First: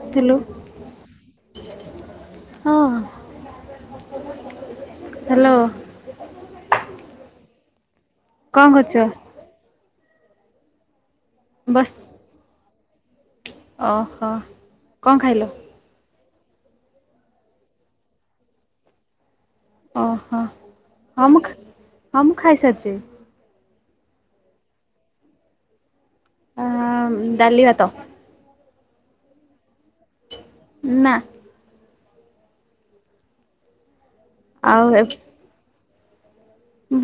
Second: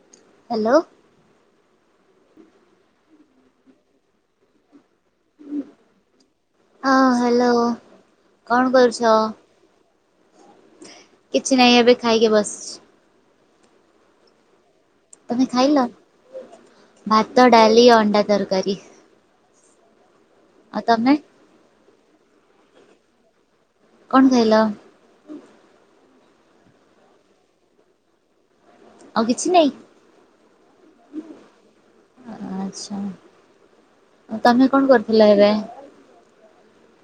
Hello. ହଁ । ହଁ hello. କଣ କରୁଛ? କିଛି ନାହିଁ ଏବେ ଖାଇକି ବସଚି । ଓ ହୋ । ତମେ ଖାଇଲ? ଭାତ, ଡାଲି, ଅଣ୍ଡା ତରକାରୀ । ଓ ହୋ ହଁ- ମୁଁ - ହଁ - ମୁଁ ଖାଇ ସାରିଛି। କଣ ଖାଇଲ? ଆ ଡାଲି, ଭାତ। ଆଉ କିଛି ନାଇଁ? ନା। ଆଛା ତମେ ଆଉ କଣ କରୁଥିଲ ଏବେ?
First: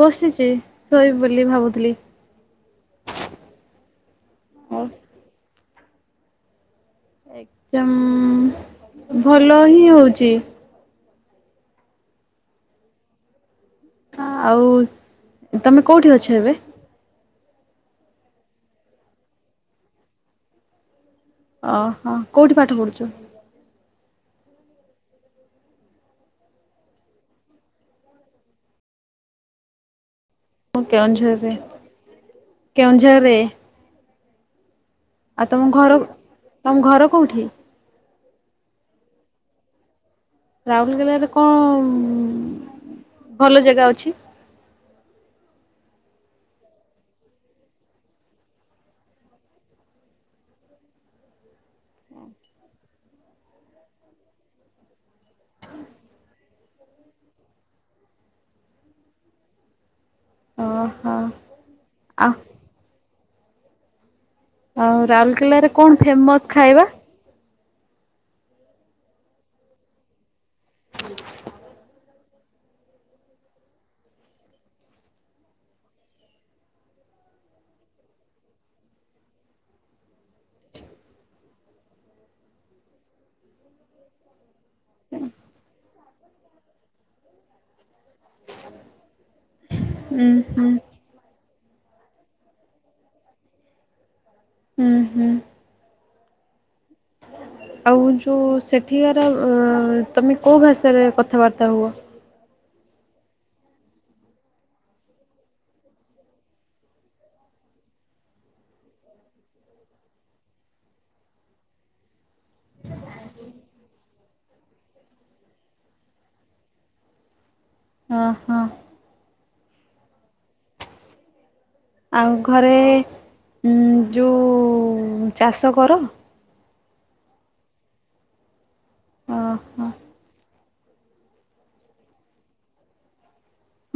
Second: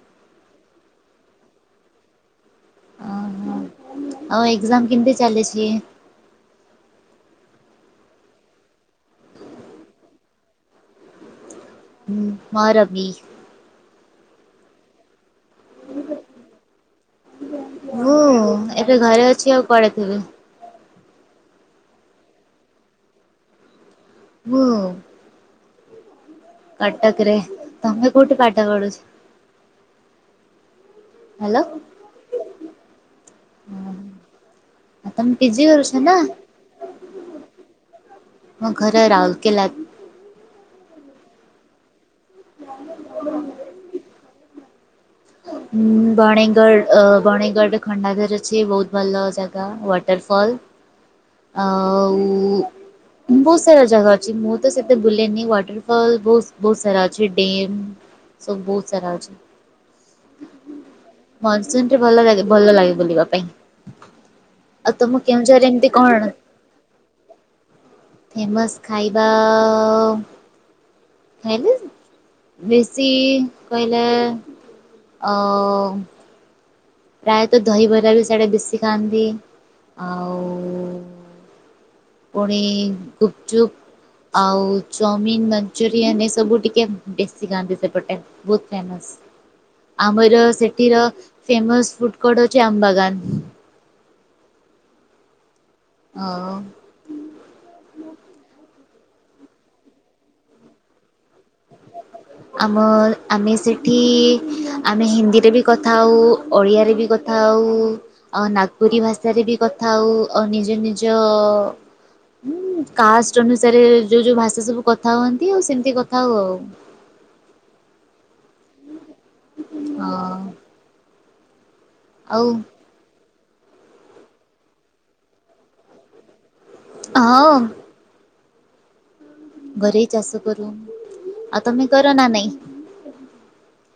ବସିଛି, ଶୋଇବି ବୋଲି ଭାବୁଥିଲି। ଓ ହୋ ଆଉ ଏକ୍ଜାମ କେମିତି ଚାଲିଛି? ଏକଜାମ ଭଲ ହିଁ ହଉଛି। ହୁଁ ମୋର ବି। ଆଉ ତମେ କୋଉଁଠି ଅଛ ଏବେ? ହୁଁ ଏବେ ଘରେ ଅଛି। ଆଉ କୁଆଡ଼େ ଥିବି? ଓ ହଁ କୋଉଠି ପାଠ ପଢୁଛ? ମୁଁ। କଟକରେ ।ତମେ କୋଉଠି ପାଠ ପଢୁଛ? ମୁଁ କେଉଁଝରରେ ହ୍ୟାଲୋ କେଉଁଝରରେ। ତମେ ଆଉ ପିଜି ତମ କରୁଛ ଘର ନା? ତମ ଘର କୋଉଠି? ମୋ ଘର ରାଉରକେଲା। ରାଉରକେଲାରେ କଣ ଭଲ ଜାଗା ଅଛି? ହୁଁ ବନେଗଡ଼ ଅ ବଣଗଡ ଖଣ୍ଡାଧର ଅଛି ବହୁତ ଭଲ ଜାଗା ୱାଟରଫ ଫଲ ଆଉ ବହୁତ ସାରା ଜାଗା ଅଛି ।ମୁଁ ତ ସେତେ ଗୁଲେନି ୱାଟରଫଲ ବହୁତ ବହୁତ ସାରା ଅଛି ଡେମ୍ ସବୁ ବହୁତ ସାରା ଅଛି। ଓହୋ ମନସୁନରେ ଭଲ ଆଉ ଲାଗେ ଭଲ ଲାଗେ ବୁଲିବା ପାଇଁ। ଆଉ ତମ ରାଉରକେଲାରେ କେଉଁଝରରେ ଏମତି କଣ? ଫେମସ୍ ଖାଇବା? ଫେମସ ଖାଇବା ଖାଇଲି। ବେଶୀ କହିଲା ଆ ପ୍ରାୟତଃ ଦହିବରା ବି ସିଆଡେ ବେଶୀ ଖାଆନ୍ତି। ଆଉ ପୁଣି ଗୁପଚୁପ ଆଉ ଚାଉମିିନ, ମଞ୍ଚୁରିୟନ ଏ ସବୁ ଟିକେ ବେଶୀ ଖାଆନ୍ତି ସେପଟେ, ବହୁତ ଫେମସ। ହ ଉଁ ଆମର ହୁଁ ସେଠିର ଫେମସ ଫୁଟ୍ କୋଡ୍ ହଉଛି ଆମ୍ବାଗାନ। ହୁଁ- ହୁଁ। ଆଉ। ଆଉ ଯୋଉ ସେଠୀକାର ତମେ କୋଉ ଭାଷାରେ କଥାବାର୍ତ୍ତା ହୁଅ? ଆମ ଆମେ ସେଇଠି ଆମେ ହିନ୍ଦୀରେ ବି କଥା ହଉ, ଓଡ଼ିଆରେ ବି କଥା ହ ଉ ନାଗପୁରୀ ଭାଷାରେ ବି କଥା ହଉ, ଆଉ ନିଜ ନିଜ ହୁଁ କାଷ୍ଟ ଅନୁସାରେ ଯୋଉ ଯୋଉ ଭାଷା ସବୁ କଥା ହୁଅନ୍ତି, ଆଉ ସେମିତି କଥା ହଉ ଆଉ। ଓ ହୋ। ହଁ। ଆଉ ଘରେ ଯୋଉ ଚାଷ କର? ହଁ। ଓହୋ ଘରେ ଚାଷ କରୁ ।ଆଉ ତମେ କର ନା ନାହିଁ?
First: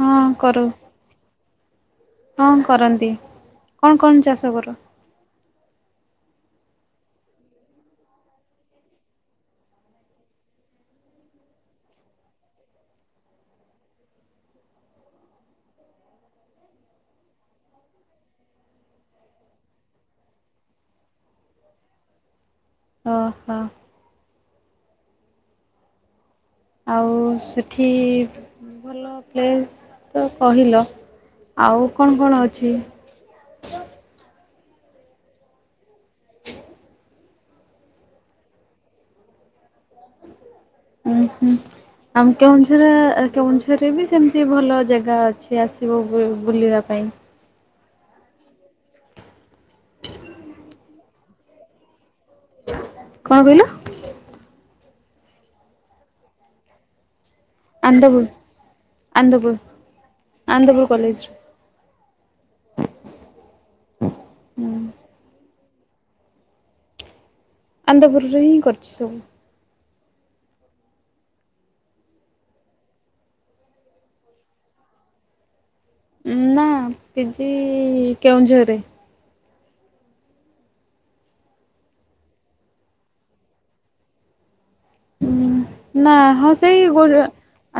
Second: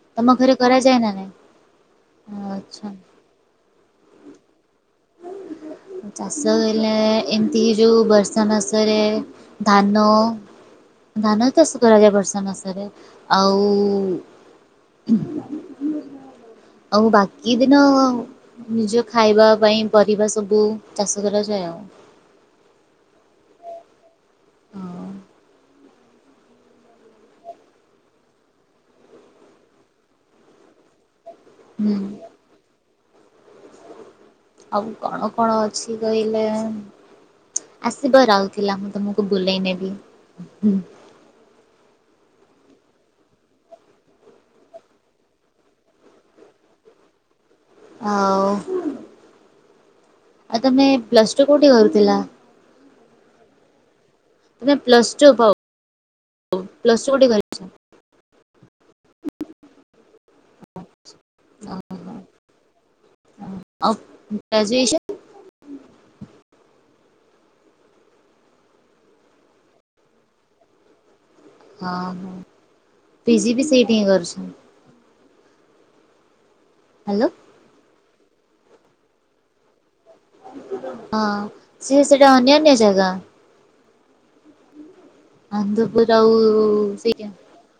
ହଁ ଘରେ କରୁ କରା ଯାଏ ନା ନାଇଁ? ହଁ ଆଚ୍ଛା। କରନ୍ତି କଣ କଣ ଚାଷ କର। ଚାଷ ହେଲେ ଏମିତି କି ଯେଉଁ ବର୍ଷା ମାସରେ ଧାନ ଧାନ ଚାଷ କରାଯାଏ ବର୍ଷା ମାସରେ ଆଉ [inaudible] ଆଉ ବାକି ଦିନ ନିଜ ଖାଇବା ପାଇଁ ପରିବା ସବୁ ଚାଷ କରାଯାଏ ଆଉ। ଓ ହ। ହଁ। ଆଉ ସେଠି ଭଲ ପ୍ଲେସ୍ ତ କହିଲ। ଆଉ ହୁଁ କଣ କଣ ଅଛି? ଆଉ କଣ କଣ ଅଛି କହିଲେ? ଆସିବ ରାଉଲୁକେଲା ମୁଁ ତମକୁ ବୁଲେଇ ନେବି। ଉ ହୁଁ। ଆମ କେଉଁଝର କେଉଁଝରରେ ବି ସେମତି ଭଲ ଜାଗା ଅଛି। ଆସିବ ବୁଲିବା ପାଇଁ। ଆଉ ଆଉ ତମେ ପ୍ଲସଟୁ କୋଉଠି କରୁଥିଲା? କଣ କହିଲ? ତମେ ପ୍ଲସଟୁ ପ-ପ୍ଲସଟୁ କୋଉଠି କ ଆନ୍ଦପୁର ଆନ୍ଦପୁର। ଆନ୍ଦପୁର କଲେଜରେ। ଆଉ ଗ୍ରାଜୁଏସନ୍? ଆନ୍ଦପରୁରେ ହିଁ କରିଚି ସବୁ। ହଁ ହଁ ପିଜି ବି ସେଇଠି ହିଁ କରିଚି। ନା ହ୍ୟାଲୋ ପିଜି କେଉଁଝରରେ ହଁ ସିଏ ସେଟା ଅନ୍ୟାନ୍ୟ ଜାଗା। ଆନ୍ଦପୁର ନା ଆଉ ହଁ ସେଇ ଗୋ ସେଇଟା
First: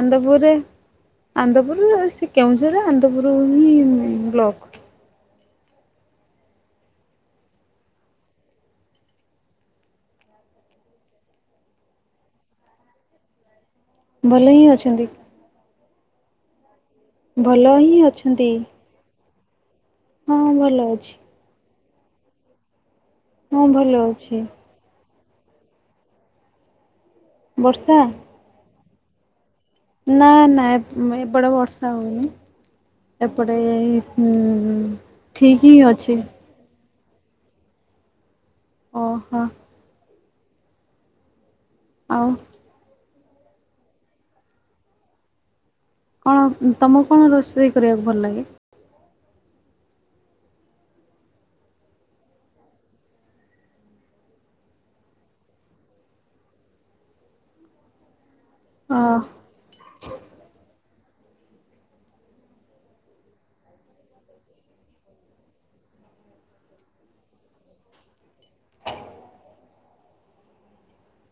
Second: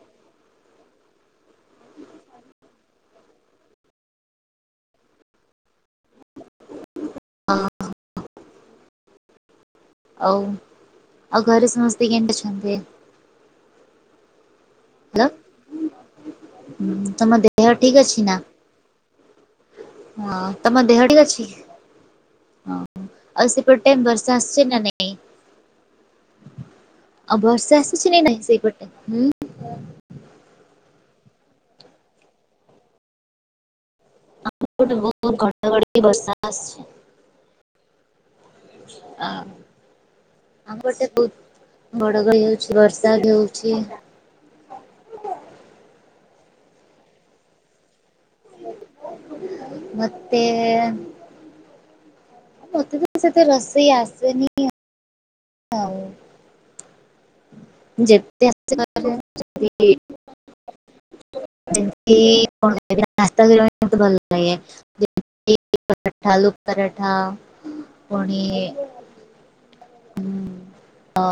ଆନ୍ଦପୁରରେ ଆନ୍ଦପୁର ସେ କେଉଁଝର ଆନ୍ଦପୁର ହିଁ ବ୍ଲକ। ହଁ। ଆଉ ଆଉ ଘରେ ସମସ୍ତେ କେମିତି ଅଛନ୍ତି? ଭଲ ହିଁ ଅଛନ୍ତି। ହ୍ୟାଲୋ ତମ ଦେହ ଭଲ ଠିକ ହିଁ ଅଛି ନା? ଅଛନ୍ତି। ହଁ ଭଲ ତମ ଅଛି। ଦେହଟି ଠିକ ଅଛି। ଆଉ ହଁ ଭଲ ସେପଟେ ବର୍ଷା ଅଛି ଆସୁଚି ନା ନାଇଁ। ଆଉ ବର୍ଷା ଆସୁଚି ନାଇଁ ସେଇପଟେ ହୁଁ। ନାଁ ନାଁ ଏପ-ଏପଟେ ବର୍ଷା ହୋଉନି ଏପଟେ ହୁଁ ହୁଁ ଏପଟେ ବହୁତ ଠିକ ହିଁ ଘଡଘଡି ଅଛି। ବର୍ଷା ଆସୁଛି। ଓ ହୋ। ଆମ ପଟେ ବୋହୁତ ଆଉ ଘଡ଼ଘଡ଼ି ହୋଉଚି ବ ର୍ଷା ବି ହୋଉଚି। କଣ ତମକୁ କଣ ରୋଷେଇ କରିବାକୁ ଭଲ ଲାଗେ? ମତେ ମତେ ତ ସେତେ ରୋଷେଇ ଆସେନି ଆଉ ଯେତେ ଆ ଅ [unintelligible] ଯେମିତି [inaudible] ଭାତ ମତେ ଭଲ ଲାଗେ [inaudible] ପରାଠା ଆଲୁ ପରାଠା ପୁଣି ହୁଁ ଅ।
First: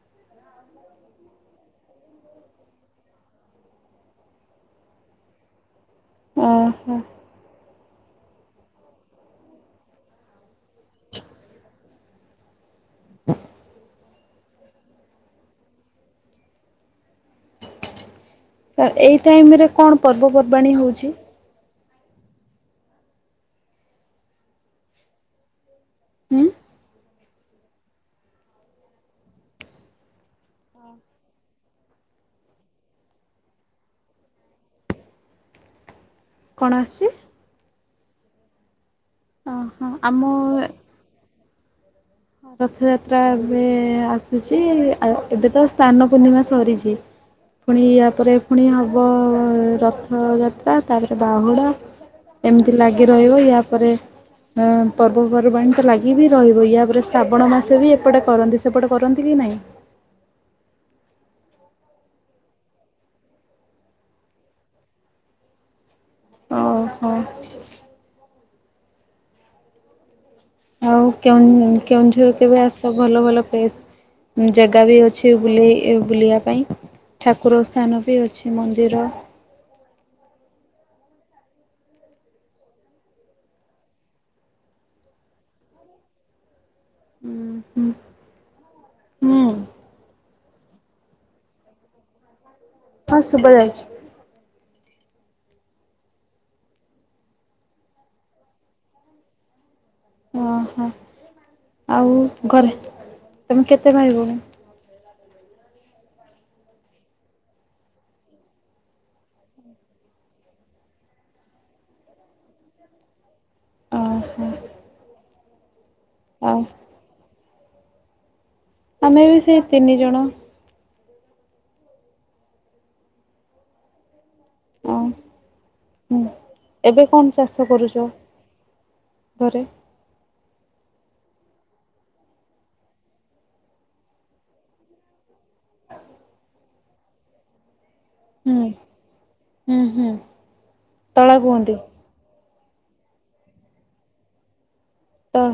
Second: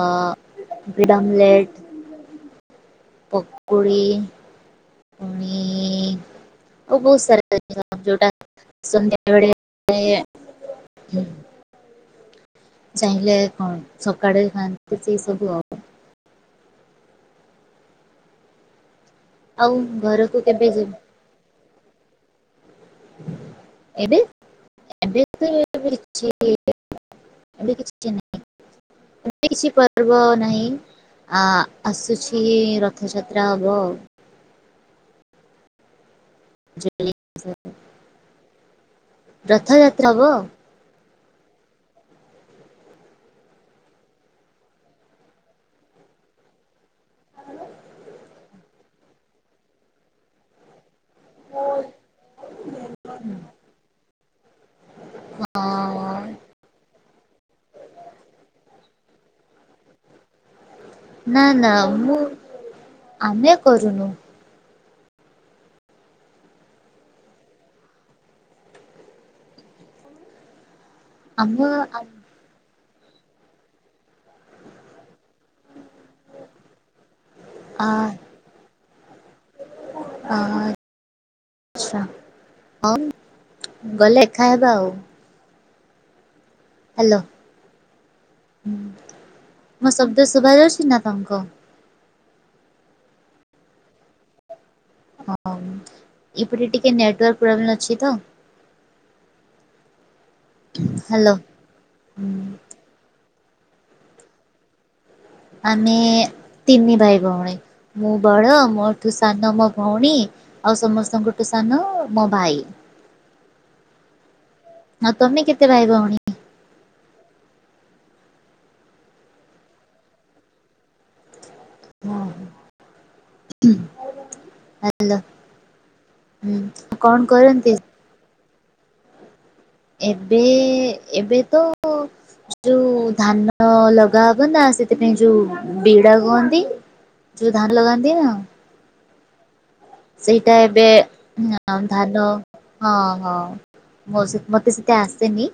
ଅଣ୍ଡା ଆମଲେଟ୍ ପକୁଡ଼ି ପୁଣି ଓ ଆଉ ହୋ। [unintelligible] ଯୋଉଟା ସନ୍ଧ୍ୟାବେଳେ ଚାହିଁଲେ କଣ ସକାଳେ ଖାଆନ୍ତି ସେ ସବୁ ଆଉ। ଏଇ ଟାଇମ ରେ ଆଉ କଣ ଘରକୁ କେବେ ପର୍ବପର୍ବାଣୀ ଯି ହଉଚି? ଏବେ ଏବେ ତ। [unintelligible] ହୁଁ ଏବେ କିଛି ନାଇ। ଏବେ କିଛି ପର୍ବ ନାହିଁ। ଆ ଆସୁଛି ରଥଯାତ୍ରା ହବ ଆଉ। କଣ ଜୁଲାଇ ଆସୁଚି? ଓହୋ ରଥଯାତ୍ରା ଆମ ହବ। ହଁ ରଥଯାତ୍ରା ଏବେ ଆସୁଚି। ଆ ଏବେତ ସ୍ନାନପୂର୍ଣ୍ଣିମା ସରିଚି। ପୁଣି ୟା ପରେ ପୁଣି ହବ ରଥଯାତ୍ରା । ତାପରେ ବାହୁଡ଼ା। ଏମିତି ଲାଗି ରହିବ। ୟା ପରେ ଅ ପର୍ବପର୍ବାଣି ତ ହଁ ଲାଗି ବିି ରହିବ। ୟା ପରେ ଶ୍ରାବଣ ମାସ ବି ଏପଟେ କରନ୍ତି। ସେପଟେ କରନ୍ତି କି ନାହିଁ? ନା ନା ମୁଁ ଆମେ କରୁନୁ। ଓ ହୋ। ଆଉ ଆମ କେଉଁ ଆ କେଉଁଝର କେବେ ଆସ ଭଲ ଭଲ ପ୍ଲେସ ଜାଗା ବି ଅଛି। ବୁଲେଇ ବୁଲିବା ପାଇଁ ଠାକୁର ସ୍ଥାନ ବି ଅଛି ମନ୍ଦିର। ଓ। ଆଛା ହଁ ଗଲେ ଦେଖା ହେବା ଆଉ । ହାଲୋ। ହୁଁ ହୁଁ ମୋ ଶବ୍ଦ ଶୁଭାଯାଉଚି ନା ତମକୁ? ଶୁଭାଯାଉଚି। ହଁ, ଏପଟେ ଟିକେ ନେଟୱାର୍କ ପ୍ରୋବ୍ଲେମ୍ ଅଛି ତ। ଓହୋ, ହ୍ୟାଲୋ ଆଉ ଘରେ ତମେ କେତେ ଭାଇ ଭଉଣୀ? ଆମେ ତିନି ଭାଇ ଭଉଣୀ। ମୁଁ ବଡ ମୋଠୁ ସାନ ମୋ ଭଉଣୀ ଆଉ ସମସ୍ତଙ୍କଠୁ ସାନ ମୋ ଭାଇ। ଓ ହୋ। ଆଉ ତମେ କେତେ ଭାଇ ଭଉଣୀ? ଅ। ଆମେ ବି ସେଇ ତିନି ଜଣ। ହ୍ୟାଲୋ ହଁ, ହୁଁ ଏବେ କଣ ଚାଷ କରନ୍ତି? କରୁଚ? ଘରେ ଏବେ ଏବେ ତ ଯୋଉ ଧାନ ଲଗା ହବ ନା ସେଥିପାଇଁ ଯୋଉ ବିଡା କୁହନ୍ତି ଯଉ ଧାନ ଲଗା ହୁଁ ହୁଁ ହୁଁ [unintelligible] ସେଇଟା ଏବେ ତଳା କୁହନ୍ତି ଧାନ ହଁ ହଁ ମୋର୍ ସେ ମତେ ସେତେ ତ ଆସେନି।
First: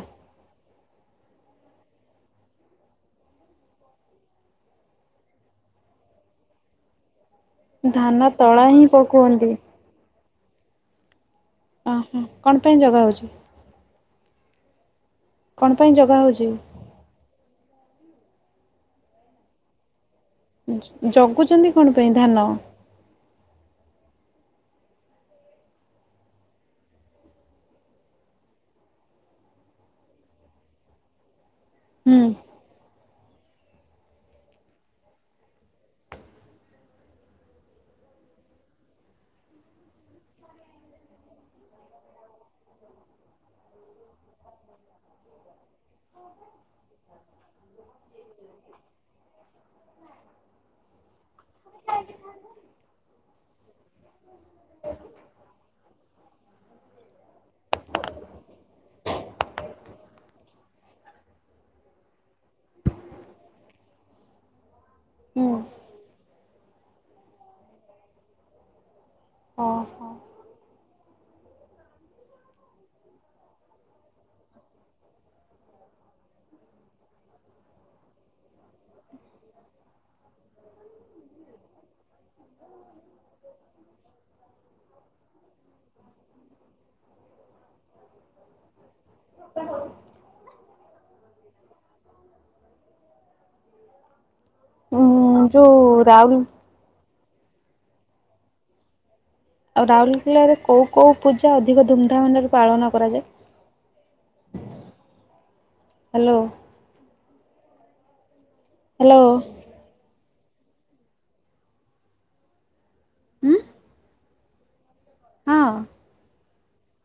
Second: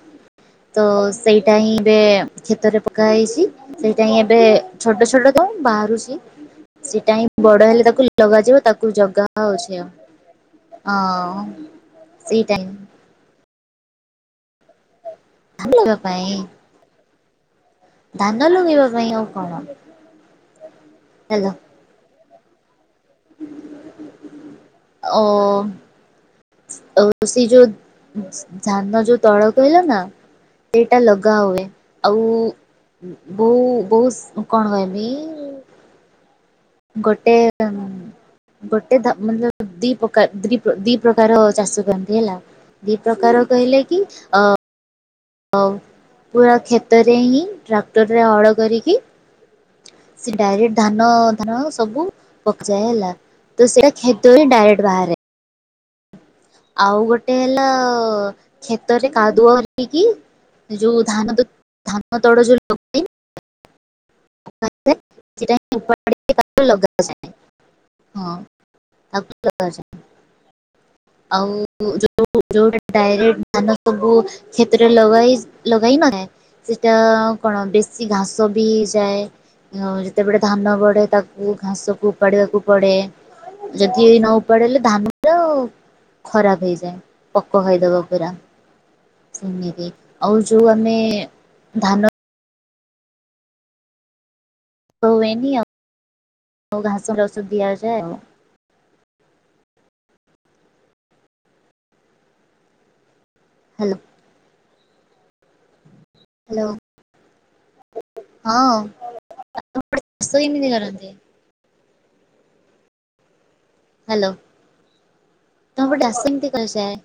ତ ସେଇଟା ହିଁ ଏବେ କ୍ଷେତରେ ପକା ହେଇଛି। ସେଇଟା ହିଁ ଏବେ ଛୋଟ ଛୋଟ ଦଉ ବାହାରୁଛି। ସେଇଟା ହିଁ ବଡ ହେଲେ ତାକୁ ଧାନ ଲଗାଯିବ ତଳା ହିଁ ତାକୁ ଜଗା ପକୁଅନ୍ତି। ହଉଛି ଆଉ। ଆଉ ଓ ହୋ କଣ ପାଇଁ ଯଗା ହଉଚି? ଧାନ କଣ ପାଇଁ ଲଗେଇବା ଜଗା ହଉଚି? ଧାନ ଲୁଗେଇବା ପାଇଁ ଆଉ କଣ। ହ୍ୟାଲୋ ଜଗୁଛନ୍ତି କଣ ପାଇଁ ଧାନ? ଓ ସେ ଯୋଉ ଧାନ ଯୋଉ ତଳ କହିଲା ନା ଏଇଟା ଲଗା ହୁଏ। ହୁଁ ଆଉ ବୋଉ ବୋଉସ୍ କଣ କହମି ଗୋଟେ ଗୋଟେ ମ ଦି ପ୍ରକାର ଦି ଦି ପ୍ରକାର ଚାଷ କରନ୍ତି ହେଲା। ଦି ପ୍ରକାର କହିଲେ କି, ଅ ଆଉ ପୁରା କ୍ଷେତରେ ହିଁ ଟ୍ରାକ୍ଟରରେ ହଳ କରିକି ସେ ଡାଇରେକ୍ଟ ଧାନ ଧାନ ଯାକ ସବୁ ପକା ହେଲା। ତ ସେଇଟା ଖେତରେ ଡାଇରେକ୍ଟ ବାହାରେ। ଆଉ ଗୋଟେ ହେଲା, କ୍ଷେତରେ କାଦୁଅ ହେଇକି ଯୋଉ ଧାନ ଧାନ ତଳ ଯୋଉ ଲଗ ହୁଁ [unintelligible] ଲଗାଯାଏ ହଁ। ତାକୁ ଓ ଲଗାଯାଏ ହୋ। ଆଉ ଯୋଉ ଯୋଉ ଡାଇରେକ୍ଟ ଧାନ ସବୁ କ୍ଷେତରେ ଲଗା ହେଇ ଲଗାହେଇନି। ସେଟା କଣ ବେଶୀ ଘାସ ବି ହେଇଯାଏ। ନ ଯେତେବେଳେ ଧାନ ବଢେ ତାକୁ ଘାସକୁ ଉପାଡ଼ିବାକୁ ପଡ଼େ। ଯଦି ଏଇ ନ ଉପଡେଇଲେ ଧାନ ତ ଆଉ ଖରାପ ହେଇଯାଏ ପୋକ ଖାଇଦବ ପୁରା। ସେମିତି ଆଉ ଯୋଉ ଆମେ ଧାନ ଉଁ ଧାନ ହୁଏନି ଯୋଉ ରାଉଲ ଆଉ ଘାସ [unintelligible] ଦିଆଯାଏ ଆଉ। ଆଉ ରାଉରକେଲାରେ କୋଉ କୋଉ ପୂଜା ଅଧିକ ଧୁମଧାମରେ ପାଳନ କରାଯାଏ? ହ୍ୟାଲୋ। ହ୍ୟାଲୋ। ହଁ ହ୍ୟାଲୋ [unintelligible] ସେମିତି କରନ୍ତି। ଉଁ। ହ୍ୟାଲୋ ହଁ ତମ ପଟେ ଚାଷ କେମିତି କରାଯାଏ,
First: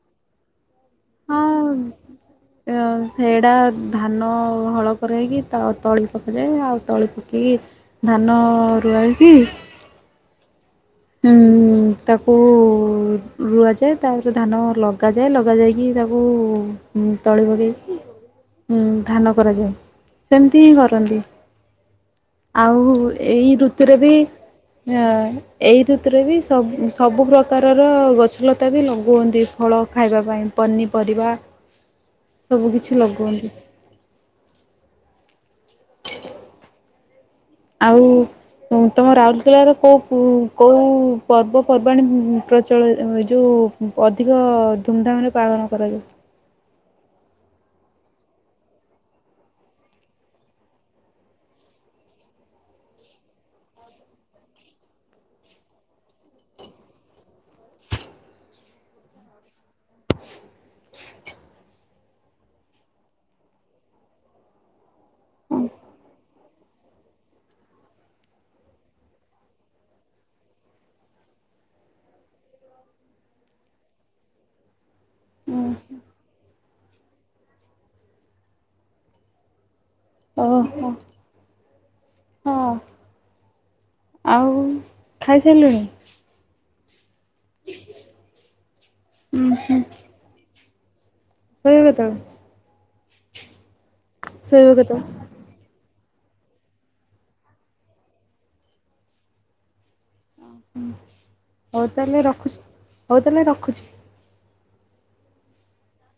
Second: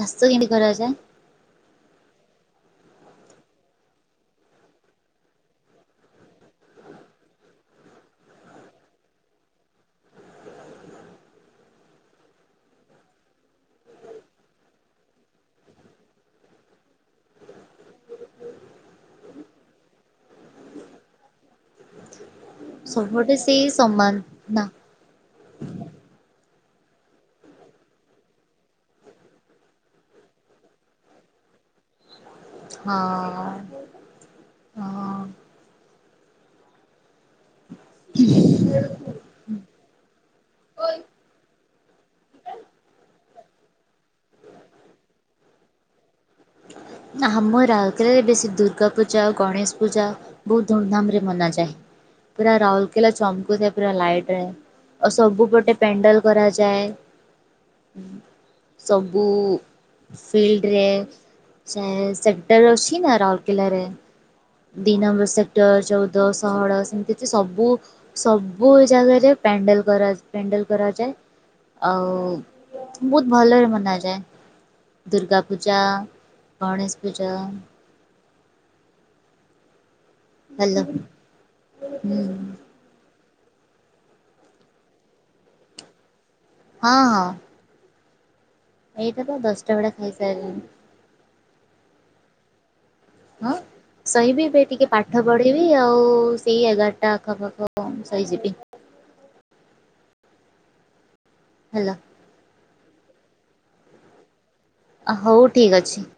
ଚାଷ କେମିତି କରଯାଏ? ହଁ। ଆ ସେଇଟା ଧାନ ହଳ କରାହେଇକି ତା ତଳି ପକାଯାଏ। ଆଉ ତଳି ପକେଇ କି ଧାନ ରୁଆ ହେଇକି ହୁଁ ହୁଁ ତାକୁ ରୁଆଯାଏ, ତାପରେ ଧାନ ଲଗାଯାଏ । ଲଗା ଯାଇକି ତାକୁ ତଳି ପକେଇକି ହୁଁ ଧାନ କରାଯାଏ, ସେମିତି ହିଁ କରନ୍ତି । ଆଉ ସବୁପଟେ ଏଇ ସେଇ ଋତୁରେ ବି ସମାନ ନା ଅ ଯୋଉଥିରେ ବି ସବୁ ସବୁ ପ୍ରକାରର ଗଛଲତା ବି ଲଗଉଅନ୍ତି, ଫଳ ଖାଇବା ପାଇଁ ପନିପ ରିବା। ହଁ- ହଁ। ଆଉ ତମ ରାଉରକେଲାର କୋଉ କୋଉ ପର୍ବ ପର୍ବାଣି ପ୍ରଚଳ ଯୋଉ ଅଧିକ ଧୁମଧାମରେ ପାଳନ କରାଯାଏ? ହ ଆମ ରାଉରକେଲାରେ ବେଶୀ ଦୁର୍ଗା ପୂଜା ଆଉ ଗଣେଶ ପୂଜା ବହୁତ ଧୁମଧାମରେ ମନାଯାଏ। ପୁରା ରାଉରକେଲା ଚମକୁ ଥାଏ ପୁରା ଲାଇଟରେ। ଆଉ ସବୁ ପଟେ ପ୍ୟାଣ୍ଡଲ କରାଯାଏ। ସବୁ ଫିଲ୍ଡରେ। ସେ ସେଣ୍ଟରରେ ଅଛି ନା ରାଉରକଲାରେ। ଦି ନମ୍ବର ସେକ୍ଟର ଚଉଦ ଷୋଳ ସେମିତି ତ ସବୁ ସବୁ ଜାଗାରେ ପ୍ୟାଣ୍ଡଲ କରା ପ୍ୟାଣ୍ଡଲ କରାଯାଏ। ଆଉ ବହୁତ ଭଲରେ ମନାଯାଏ। ଦୁର୍ଗା ପୂଜା ଗଣେଶ ପୂଜା ଓ ହ୍ୟାଲୋ ହୋ। ହୁଁ। ହଁ। ଆଉ ଖାଇସାରିଲୁଣି? ହଁ- ହଁ। ଏଇଟା ତ ଦଶଟା ବେଳେ ଖାଇସାଇଲିଣି। ସେଇ କଥା। ହଁ ଶୋଇିବି ବି ଏବେ ଟିକେ କେତେବେଳେ? ପାଠ ପଢିବି। ଆଉ ସେଇ ଏଗାରଟା ଆଖପାଖ ଶୋଇଯିବି। ହଉ ହେଲା ତାହେଲେ ରଖୁଛି। ହଉ ତାହେଲେ ରଖୁଛି। ହଉ ଠିକ ଅଛି।